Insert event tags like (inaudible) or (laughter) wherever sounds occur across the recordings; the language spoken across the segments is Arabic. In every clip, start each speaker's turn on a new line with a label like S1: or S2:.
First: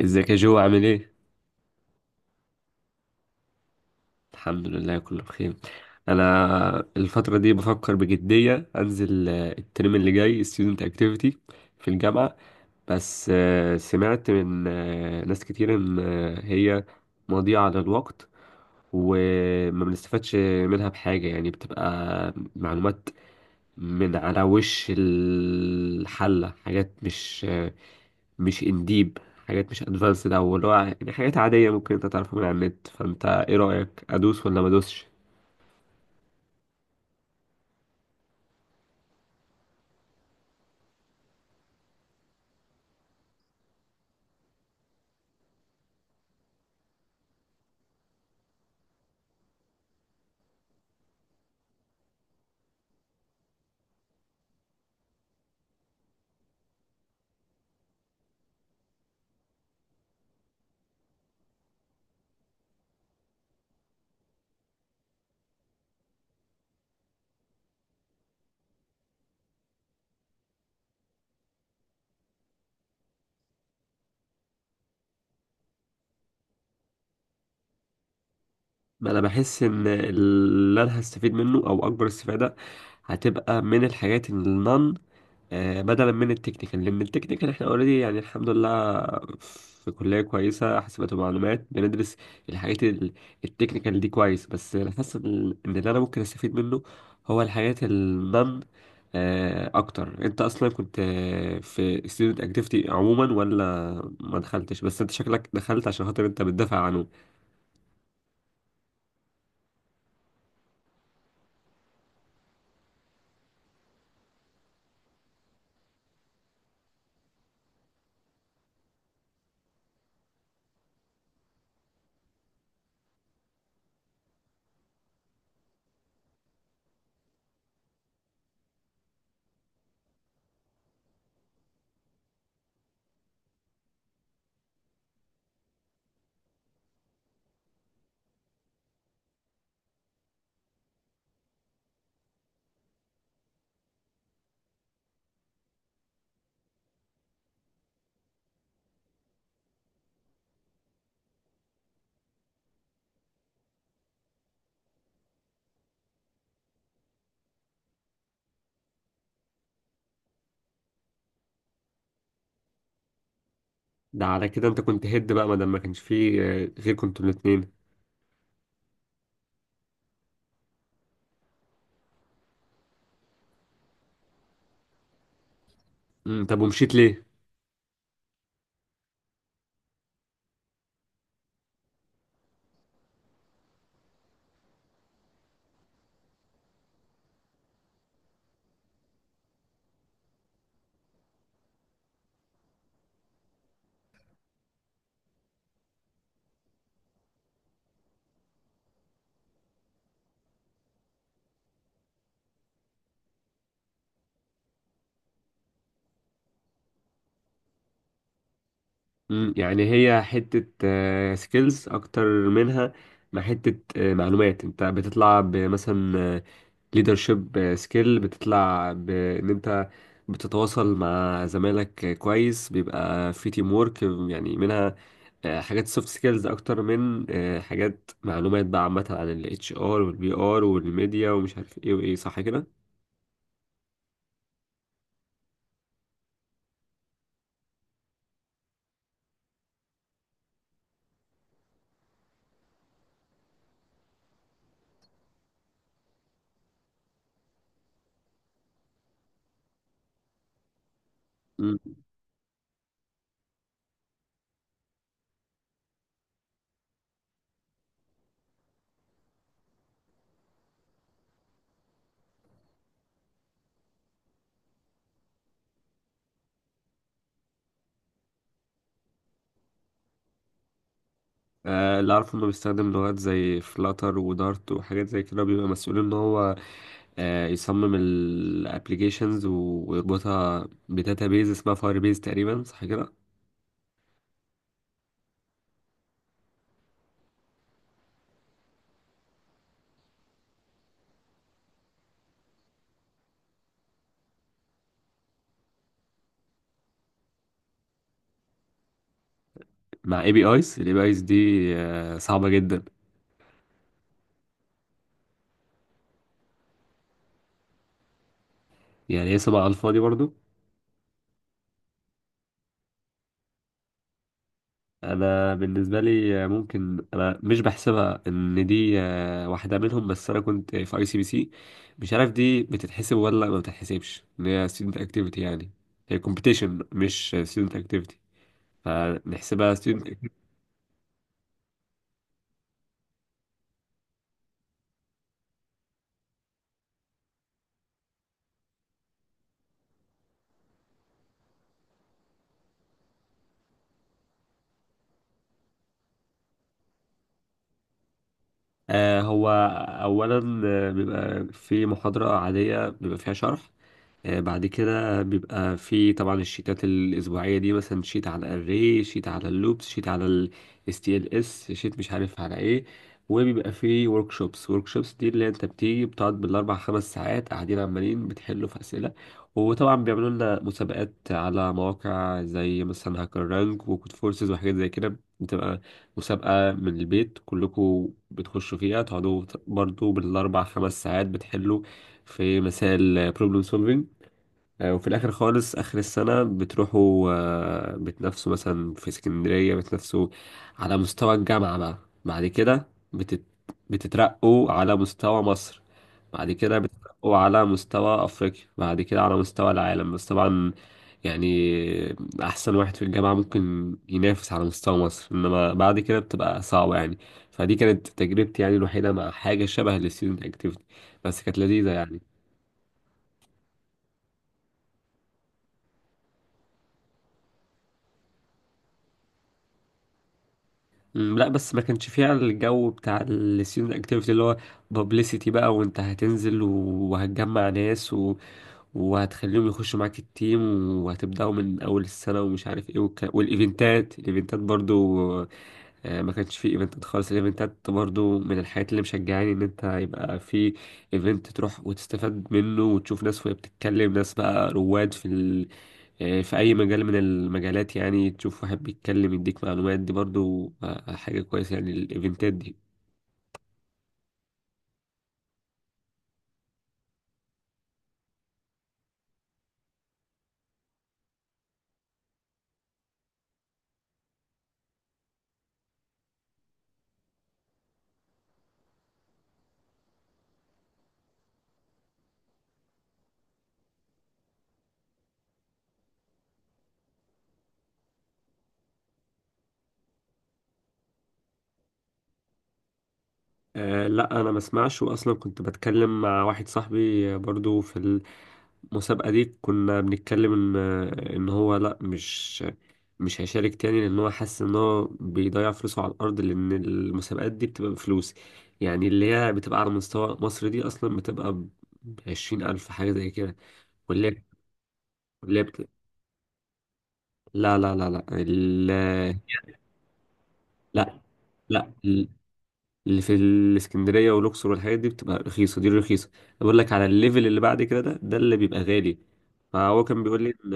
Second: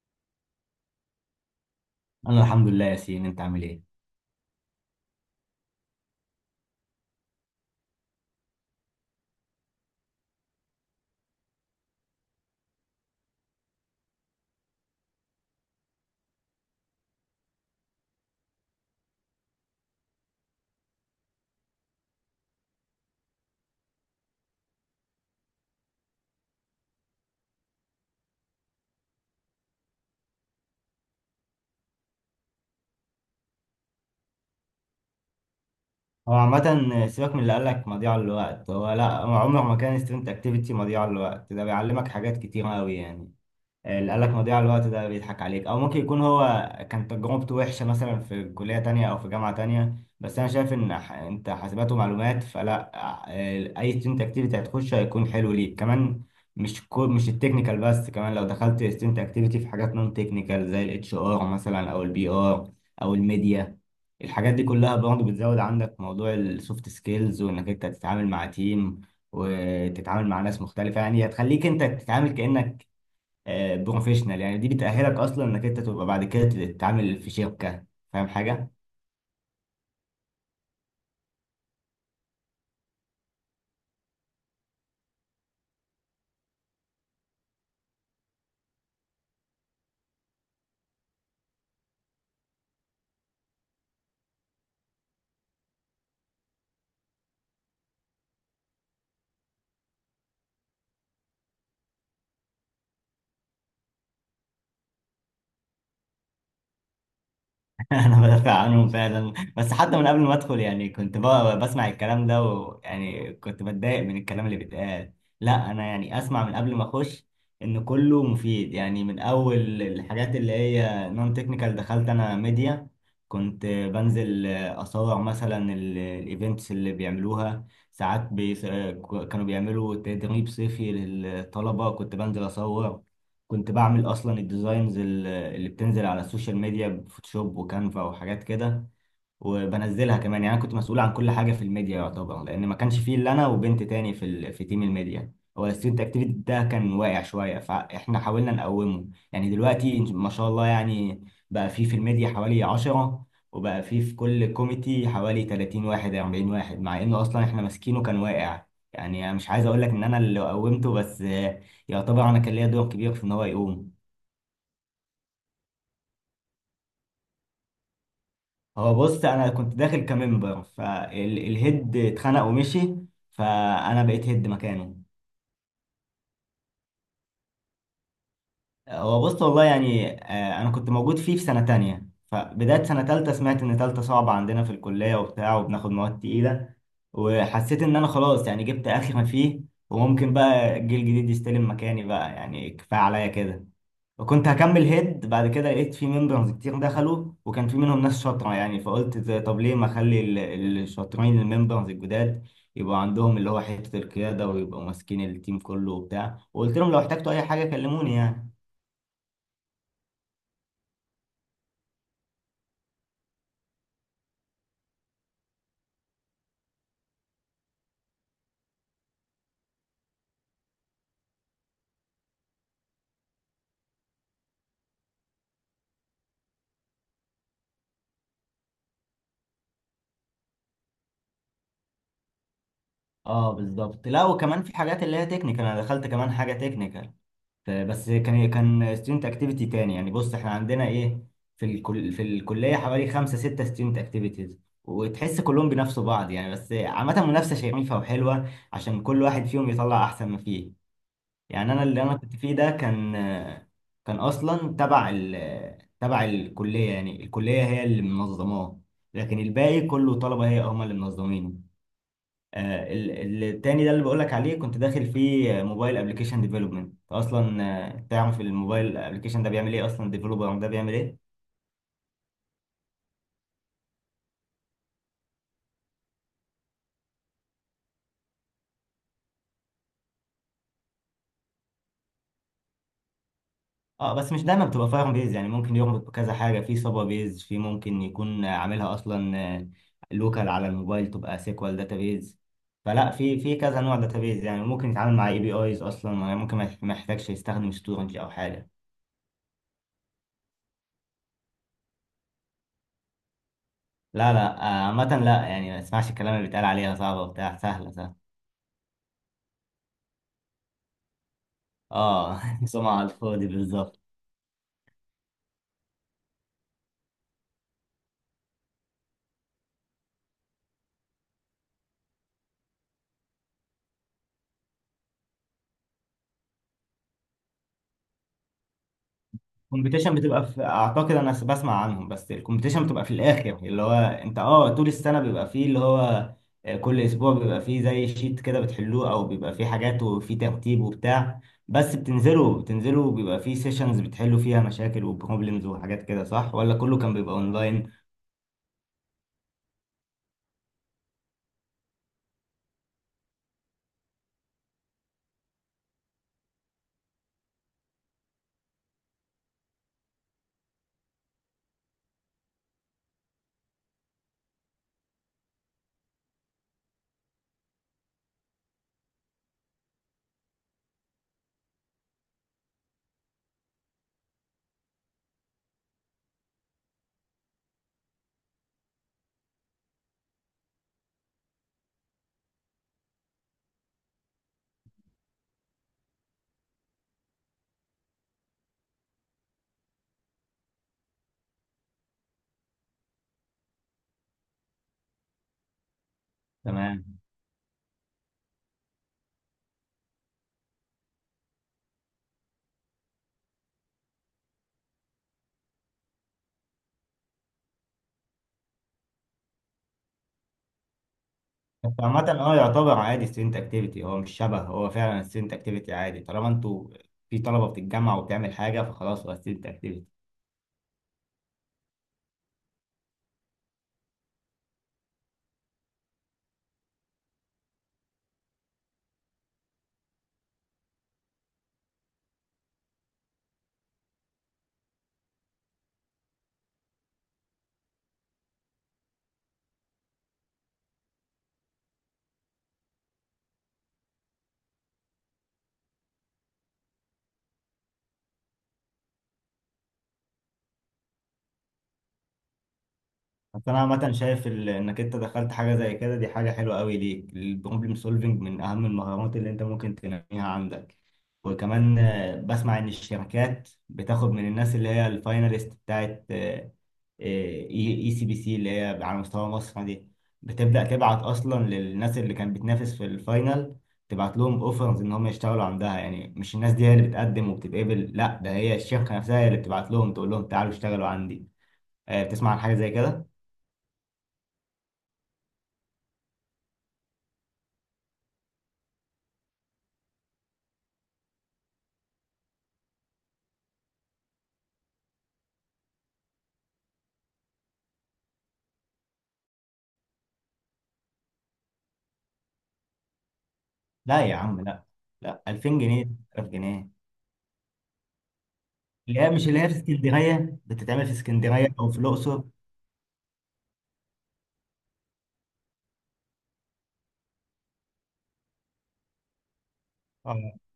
S1: ازيك يا جو عامل ايه؟
S2: انا الحمد لله يا سين، انت عامل ايه؟
S1: الحمد لله، كله بخير. انا الفترة دي بفكر بجدية انزل الترم اللي جاي student activity في الجامعة. بس سمعت من ناس كتير ان هي مضيعة للوقت، وما بنستفادش منها بحاجة، يعني بتبقى معلومات من على وش الحلة، حاجات مش انديب، حاجات مش ادفانسد او اللي هو يعني حاجات عاديه ممكن انت تعرفها من على النت. فانت ايه رايك، ادوس ولا ما ادوسش؟
S2: هو عامه سيبك من اللي قال لك مضيعه للوقت. هو لا، هو عمره ما كان ستودنت اكتيفيتي مضيعه للوقت، ده بيعلمك حاجات كتير قوي يعني. اللي قالك مضيعة الوقت ده بيضحك عليك، او ممكن يكون هو كان تجربته وحشة مثلا في كلية تانية او في جامعة تانية. بس انا شايف ان انت حاسبات ومعلومات، فلا، اي ستودنت اكتيفيتي هتخشه هيكون حلو ليك كمان. مش كو مش التكنيكال بس، كمان لو دخلت ستودنت اكتيفيتي في حاجات نون تكنيكال زي الاتش ار مثلا او البي ار او الميديا. الحاجات دي كلها برضه بتزود عندك موضوع السوفت سكيلز، وانك انت تتعامل مع تيم وتتعامل مع ناس مختلفة. يعني هتخليك انت تتعامل كأنك بروفيشنال، يعني دي بتأهلك اصلا انك انت تبقى بعد كده تتعامل في شركة. فاهم حاجة؟
S1: ما انا بحس ان اللي انا هستفيد منه او اكبر استفاده هتبقى من الحاجات النون، بدلا من التكنيكال، لان التكنيكال احنا اوريدي يعني الحمد لله في كلية كويسة حاسبات ومعلومات، بندرس الحاجات التكنيكال دي كويس، بس انا حاسس ان اللي انا ممكن استفيد منه هو الحاجات النن اكتر. انت اصلا كنت في student activity عموما ولا ما دخلتش؟ بس انت شكلك دخلت عشان خاطر انت بتدافع عنه.
S2: (laughs) انا بدافع عنهم فعلا، بس حتى من قبل ما ادخل يعني كنت بقى بسمع الكلام ده، ويعني كنت بتضايق من الكلام اللي بيتقال. لا انا يعني اسمع من قبل ما اخش ان كله مفيد. يعني من اول الحاجات اللي هي نون تكنيكال دخلت انا ميديا. كنت بنزل اصور مثلا الايفنتس اللي بيعملوها. ساعات بي... كانوا بيعملوا تدريب صيفي للطلبة، كنت بنزل اصور. كنت بعمل اصلا الديزاينز اللي بتنزل على السوشيال ميديا بفوتوشوب وكانفا وحاجات كده، وبنزلها كمان. يعني انا كنت مسؤول عن كل حاجه في الميديا يعتبر، لان ما كانش فيه الا انا وبنت تاني في في تيم الميديا. هو الستودنت اكتيفيتي ده كان واقع شويه فاحنا حاولنا نقومه. يعني دلوقتي ما شاء الله، يعني بقى فيه في الميديا حوالي 10، وبقى فيه في كل كوميتي حوالي 30 واحد 40 واحد، مع انه اصلا احنا ماسكينه كان واقع. يعني انا مش عايز اقول لك ان انا اللي قومته، بس يعتبر انا كان ليا دور كبير في ان هو يقوم.
S1: ده على كده انت كنت هيد بقى، ما دام ما كانش فيه غير كنتوا الاتنين.
S2: هو بص، انا كنت داخل كممبر فالهيد اتخنق ومشي، فانا بقيت هيد مكانه.
S1: طب، ومشيت ليه؟
S2: هو بص والله، يعني انا كنت موجود فيه في سنة تانية، فبداية سنة تالتة سمعت ان تالتة صعبة عندنا في الكلية وبتاع، وبناخد مواد تقيلة، وحسيت ان انا خلاص يعني جبت اخر ما فيه، وممكن بقى الجيل الجديد يستلم مكاني، بقى يعني كفاية عليا كده. وكنت هكمل هيد، بعد كده لقيت في ممبرز كتير دخلوا، وكان في منهم ناس شاطرة يعني، فقلت طب ليه ما اخلي الشاطرين الممبرز الجداد يبقوا عندهم اللي هو حتة القيادة، ويبقوا ماسكين التيم كله وبتاع، وقلت لهم لو احتجتوا اي حاجة كلموني يعني.
S1: يعني هي حتة سكيلز أكتر منها ما حتة معلومات، أنت بتطلع بمثلا ليدرشيب سكيل، بتطلع بإن أنت بتتواصل مع زمايلك كويس، بيبقى في تيم وورك يعني. منها حاجات سوفت سكيلز أكتر من حاجات معلومات بقى عامة عن ال HR وال PR والميديا ومش عارف إيه وإيه، صح كده؟
S2: اه بالظبط. لا، وكمان في حاجات اللي هي تكنيكال، انا دخلت كمان حاجه تكنيكال، بس كان ستودنت اكتيفيتي تاني. يعني بص احنا عندنا ايه، في في الكليه حوالي خمسه سته ستودنت اكتيفيتيز، وتحس كلهم بينافسوا بعض، يعني بس عامه منافسه شريفه وحلوه عشان كل واحد فيهم يطلع احسن ما فيه. يعني انا
S1: مم.
S2: اللي انا كنت فيه ده كان اصلا تبع تبع الكليه، يعني الكليه هي اللي منظماه، لكن الباقي كله طلبه هي هم اللي منظمينه. التاني ده اللي بقولك عليه كنت داخل فيه موبايل ابلكيشن ديفلوبمنت اصلا. تعرف الموبايل ابلكيشن ده بيعمل ايه اصلا؟ الديفلوبر ده بيعمل ايه؟
S1: اللي أعرفه إنه بيستخدم لغات زي فلاتر ودارت وحاجات زي كده، بيبقى مسؤول إن هو يصمم الابلكيشنز ويربطها بداتابيز اسمها فاير بيز، تقريبا صح كده؟
S2: اه بس مش دايما بتبقى فاهم بيز، يعني ممكن يربط بكذا حاجه، في سابا بيز، في ممكن يكون عاملها اصلا لوكال على الموبايل تبقى سيكوال داتابيز. فلا، في كذا نوع داتابيز، يعني ممكن يتعامل مع اي بي ايز اصلا. يعني ممكن ما يحتاجش يستخدم ستورنج او حاجه.
S1: مع اي بي ايز، الاي بي ايز دي صعبه جدا؟
S2: لا لا، عامه لا يعني، ما اسمعش الكلام اللي بيتقال عليها صعبه وبتاع، سهله سهله.
S1: يعني هي سبعة على الفاضي برضو.
S2: اه (laughs) سمعة على الفاضي بالظبط.
S1: انا بالنسبه لي ممكن انا مش بحسبها ان دي واحده منهم، بس انا كنت في ICPC، مش عارف دي بتتحسب ولا ما بتتحسبش ان هي ستودنت اكتيفيتي يعني. هي كومبيتيشن مش ستودنت اكتيفيتي، فنحسبها
S2: الكومبيتيشن
S1: student.
S2: بتبقى في، اعتقد انا بسمع عنهم، بس الكومبيتيشن بتبقى في الاخر. يعني اللي هو انت اه طول السنه بيبقى فيه اللي هو، كل اسبوع بيبقى فيه زي شيت كده بتحلوه، او بيبقى فيه حاجات وفيه ترتيب وبتاع. بس بتنزلوا بيبقى فيه سيشنز بتحلوا فيها مشاكل وبروبلمز وحاجات كده، صح؟ ولا كله كان بيبقى اونلاين؟
S1: هو أولا بيبقى في محاضرة عادية بيبقى فيها شرح. بعد كده بيبقى في طبعا الشيتات الأسبوعية دي، مثلا شيت على الري، شيت على اللوبس، شيت على ال STLS، شيت مش عارف على ايه. وبيبقى في workshops، workshops دي اللي انت بتيجي بتقعد بالأربع خمس ساعات قاعدين عمالين بتحلوا في أسئلة. وطبعا بيعملوا لنا مسابقات على مواقع زي مثلا هاكر رانك وكود فورسز وحاجات زي كده، بتبقى مسابقة من البيت كلكم بتخشوا فيها، تقعدوا برضو بالأربع خمس ساعات بتحلوا في مسائل problem solving. وفي الآخر خالص آخر السنة بتروحوا بتنافسوا مثلا في اسكندرية، بتنافسوا على مستوى الجامعة بقى. بعد كده بتترقوا على مستوى مصر، بعد كده
S2: تمام.
S1: بتترقوا على مستوى أفريقيا، بعد كده على مستوى العالم، بس طبعا يعني أحسن واحد في الجامعة ممكن ينافس على مستوى مصر، إنما بعد كده بتبقى صعبة يعني. فدي كانت تجربتي يعني الوحيدة مع حاجة شبه الستودنت أكتيفيتي، بس كانت لذيذة
S2: بس
S1: يعني.
S2: عامة اه يعتبر عادي ستودنت اكتيفيتي، هو مش شبه، هو فعلا ستودنت اكتيفيتي عادي، طالما انتوا في طلبة بتتجمع وبتعمل حاجة فخلاص هو ستودنت اكتيفيتي.
S1: لا، بس ما كانش فيها الجو بتاع الستودنت اكتيفيتي اللي هو بابليسيتي بقى، وانت هتنزل وهتجمع ناس وهتخليهم يخشوا معاك التيم، وهتبدأوا من أول السنة ومش عارف ايه والايفنتات، الايفنتات برضو، ما كانش في ايفنتات خالص. الايفنتات برضو من الحاجات اللي مشجعاني ان انت يبقى في ايفنت تروح وتستفاد منه، وتشوف ناس وهي بتتكلم، ناس بقى رواد في في اي مجال من المجالات، يعني تشوف واحد بيتكلم يديك معلومات، دي برضو حاجة كويسة يعني الايفنتات دي.
S2: بس انا عامه شايف انك انت دخلت حاجه زي كده دي حاجه حلوه قوي ليك. البروبلم سولفنج من اهم المهارات اللي انت ممكن تنميها عندك. وكمان بسمع ان الشركات بتاخد من الناس اللي هي الفايناليست بتاعت آه، اي إي سي بي سي اللي هي على مستوى مصر دي، بتبدا تبعت اصلا للناس اللي كانت بتنافس في الفاينل، تبعت لهم اوفرز ان هم يشتغلوا عندها. يعني مش الناس دي هي اللي بتقدم وبتتقبل، لا، ده هي الشركه نفسها هي اللي بتبعت لهم تقول لهم تعالوا اشتغلوا عندي. بتسمع عن حاجه زي كده؟
S1: لا، انا ما اسمعش، واصلا كنت بتكلم مع واحد صاحبي برضو في المسابقة دي، كنا بنتكلم إن هو لأ، مش هيشارك تاني، لأن هو حاسس إن هو بيضيع فلوسه على الأرض، لأن المسابقات دي بتبقى بفلوس، يعني اللي هي بتبقى على مستوى مصر دي أصلا بتبقى بـ20 ألف حاجة زي كده.
S2: لا
S1: واللي
S2: يا
S1: هي
S2: عم، لا. لا،
S1: واللي هي
S2: 2000
S1: بت...
S2: جنيه 1000 جنيه.
S1: لا، لا، لا، لا،
S2: اللي هي مش، اللي هي في اسكندريه، بتتعمل في
S1: لا،
S2: اسكندريه او
S1: لا،
S2: في الاقصر.
S1: اللي في الاسكندريه والاقصر والحاجات دي بتبقى رخيصه، دي رخيصه. بقول لك على الليفل اللي بعد كده ده اللي بيبقى غالي. فهو كان بيقول لي
S2: اه،
S1: ان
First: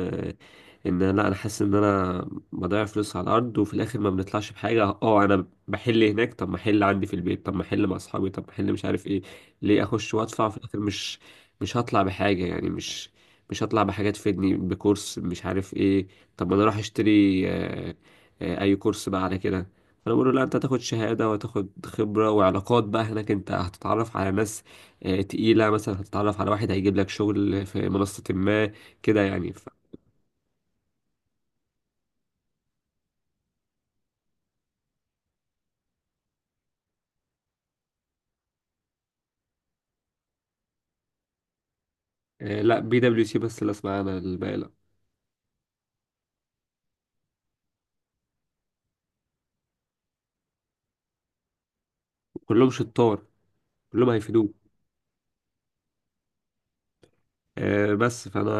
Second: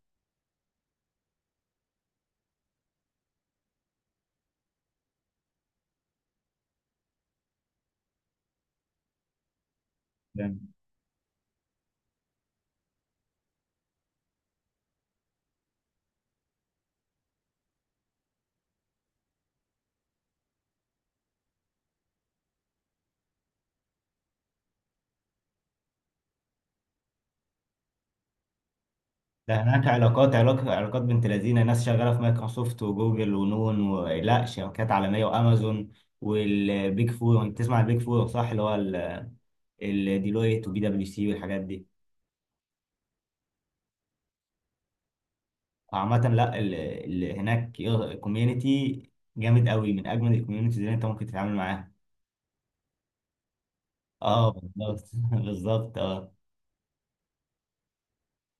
S1: ان لا، انا حاسس ان انا بضيع فلوس على الارض وفي الاخر ما بنطلعش بحاجه. اه، انا بحل هناك، طب ما احل عندي في البيت، طب ما احل مع اصحابي، طب ما احل مش عارف ايه، ليه اخش وادفع في
S2: ده
S1: الاخر؟ مش هطلع بحاجه يعني، مش هطلع بحاجه تفيدني بكورس مش عارف ايه. طب ما انا اروح اشتري اي كورس بقى على كده. فانا بقول له: لا، انت هتاخد شهاده وهتاخد خبره وعلاقات بقى، هناك انت هتتعرف على ناس تقيله، مثلا هتتعرف على واحد هيجيب لك شغل في منصه ما، كده يعني
S2: ده هناك علاقات، علاقات، علاقات. بنت لذينه ناس شغاله في مايكروسوفت وجوجل ونون و... لا، شركات عالميه، وامازون، والبيج فور. انت تسمع البيج فور، صح؟ اللي هو الديلويت وبي دبليو سي والحاجات دي.
S1: لا، PwC بس اللي اسمع انا، الباقي لا.
S2: فعامة لا، هناك كوميونتي جامد قوي، من اجمل الكوميونتيز اللي انت ممكن تتعامل معاها.
S1: كلهم شطار، كلهم
S2: اه
S1: هيفيدوك.
S2: بالظبط (laughs) بالظبط اه.
S1: بس فانا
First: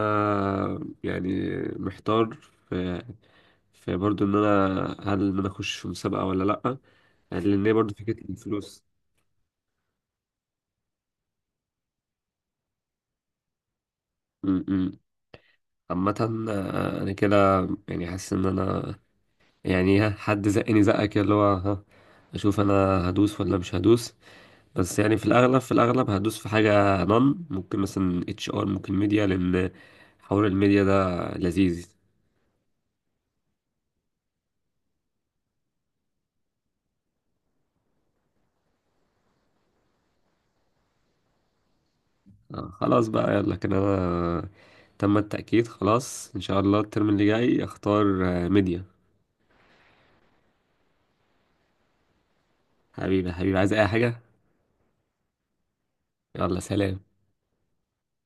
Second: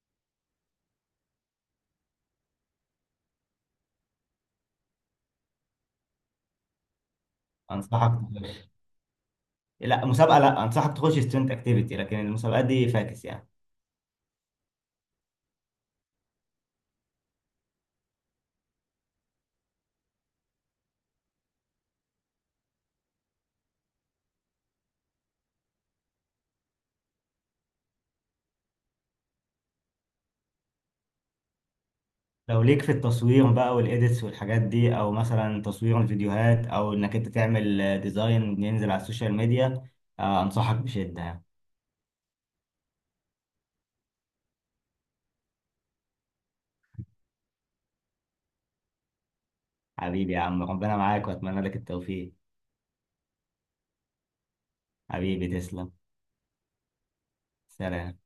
S1: يعني محتار في في برضو ان انا، هل انا اخش في مسابقه ولا لا، لان هي برضو
S2: انصحك،
S1: فكره الفلوس.
S2: لا مسابقه، لا انصحك تخش ستودنت اكتيفيتي، لكن المسابقات دي فاكس يعني.
S1: م- م. عامه انا كده يعني حاسس ان انا، يعني ها، حد زقني زقك كده اللي هو ها، اشوف انا هدوس ولا مش هدوس. بس يعني في الاغلب هدوس في حاجه نون، ممكن مثلا HR، ممكن ميديا، لان حوار الميديا ده لذيذ.
S2: لو ليك في التصوير بقى والايديتس والحاجات دي، او مثلا تصوير الفيديوهات، او انك انت تعمل ديزاين ينزل على السوشيال ميديا، انصحك بشده يعني.
S1: خلاص بقى، يلا كده انا تم التأكيد خلاص ان شاء الله الترم اللي جاي اختار ميديا.
S2: حبيبي يا عم، ربنا معاك واتمنى لك التوفيق.
S1: حبيبي، حبيبي، عايز اي حاجه؟
S2: حبيبي، تسلم.
S1: يلا، سلام.
S2: سلام.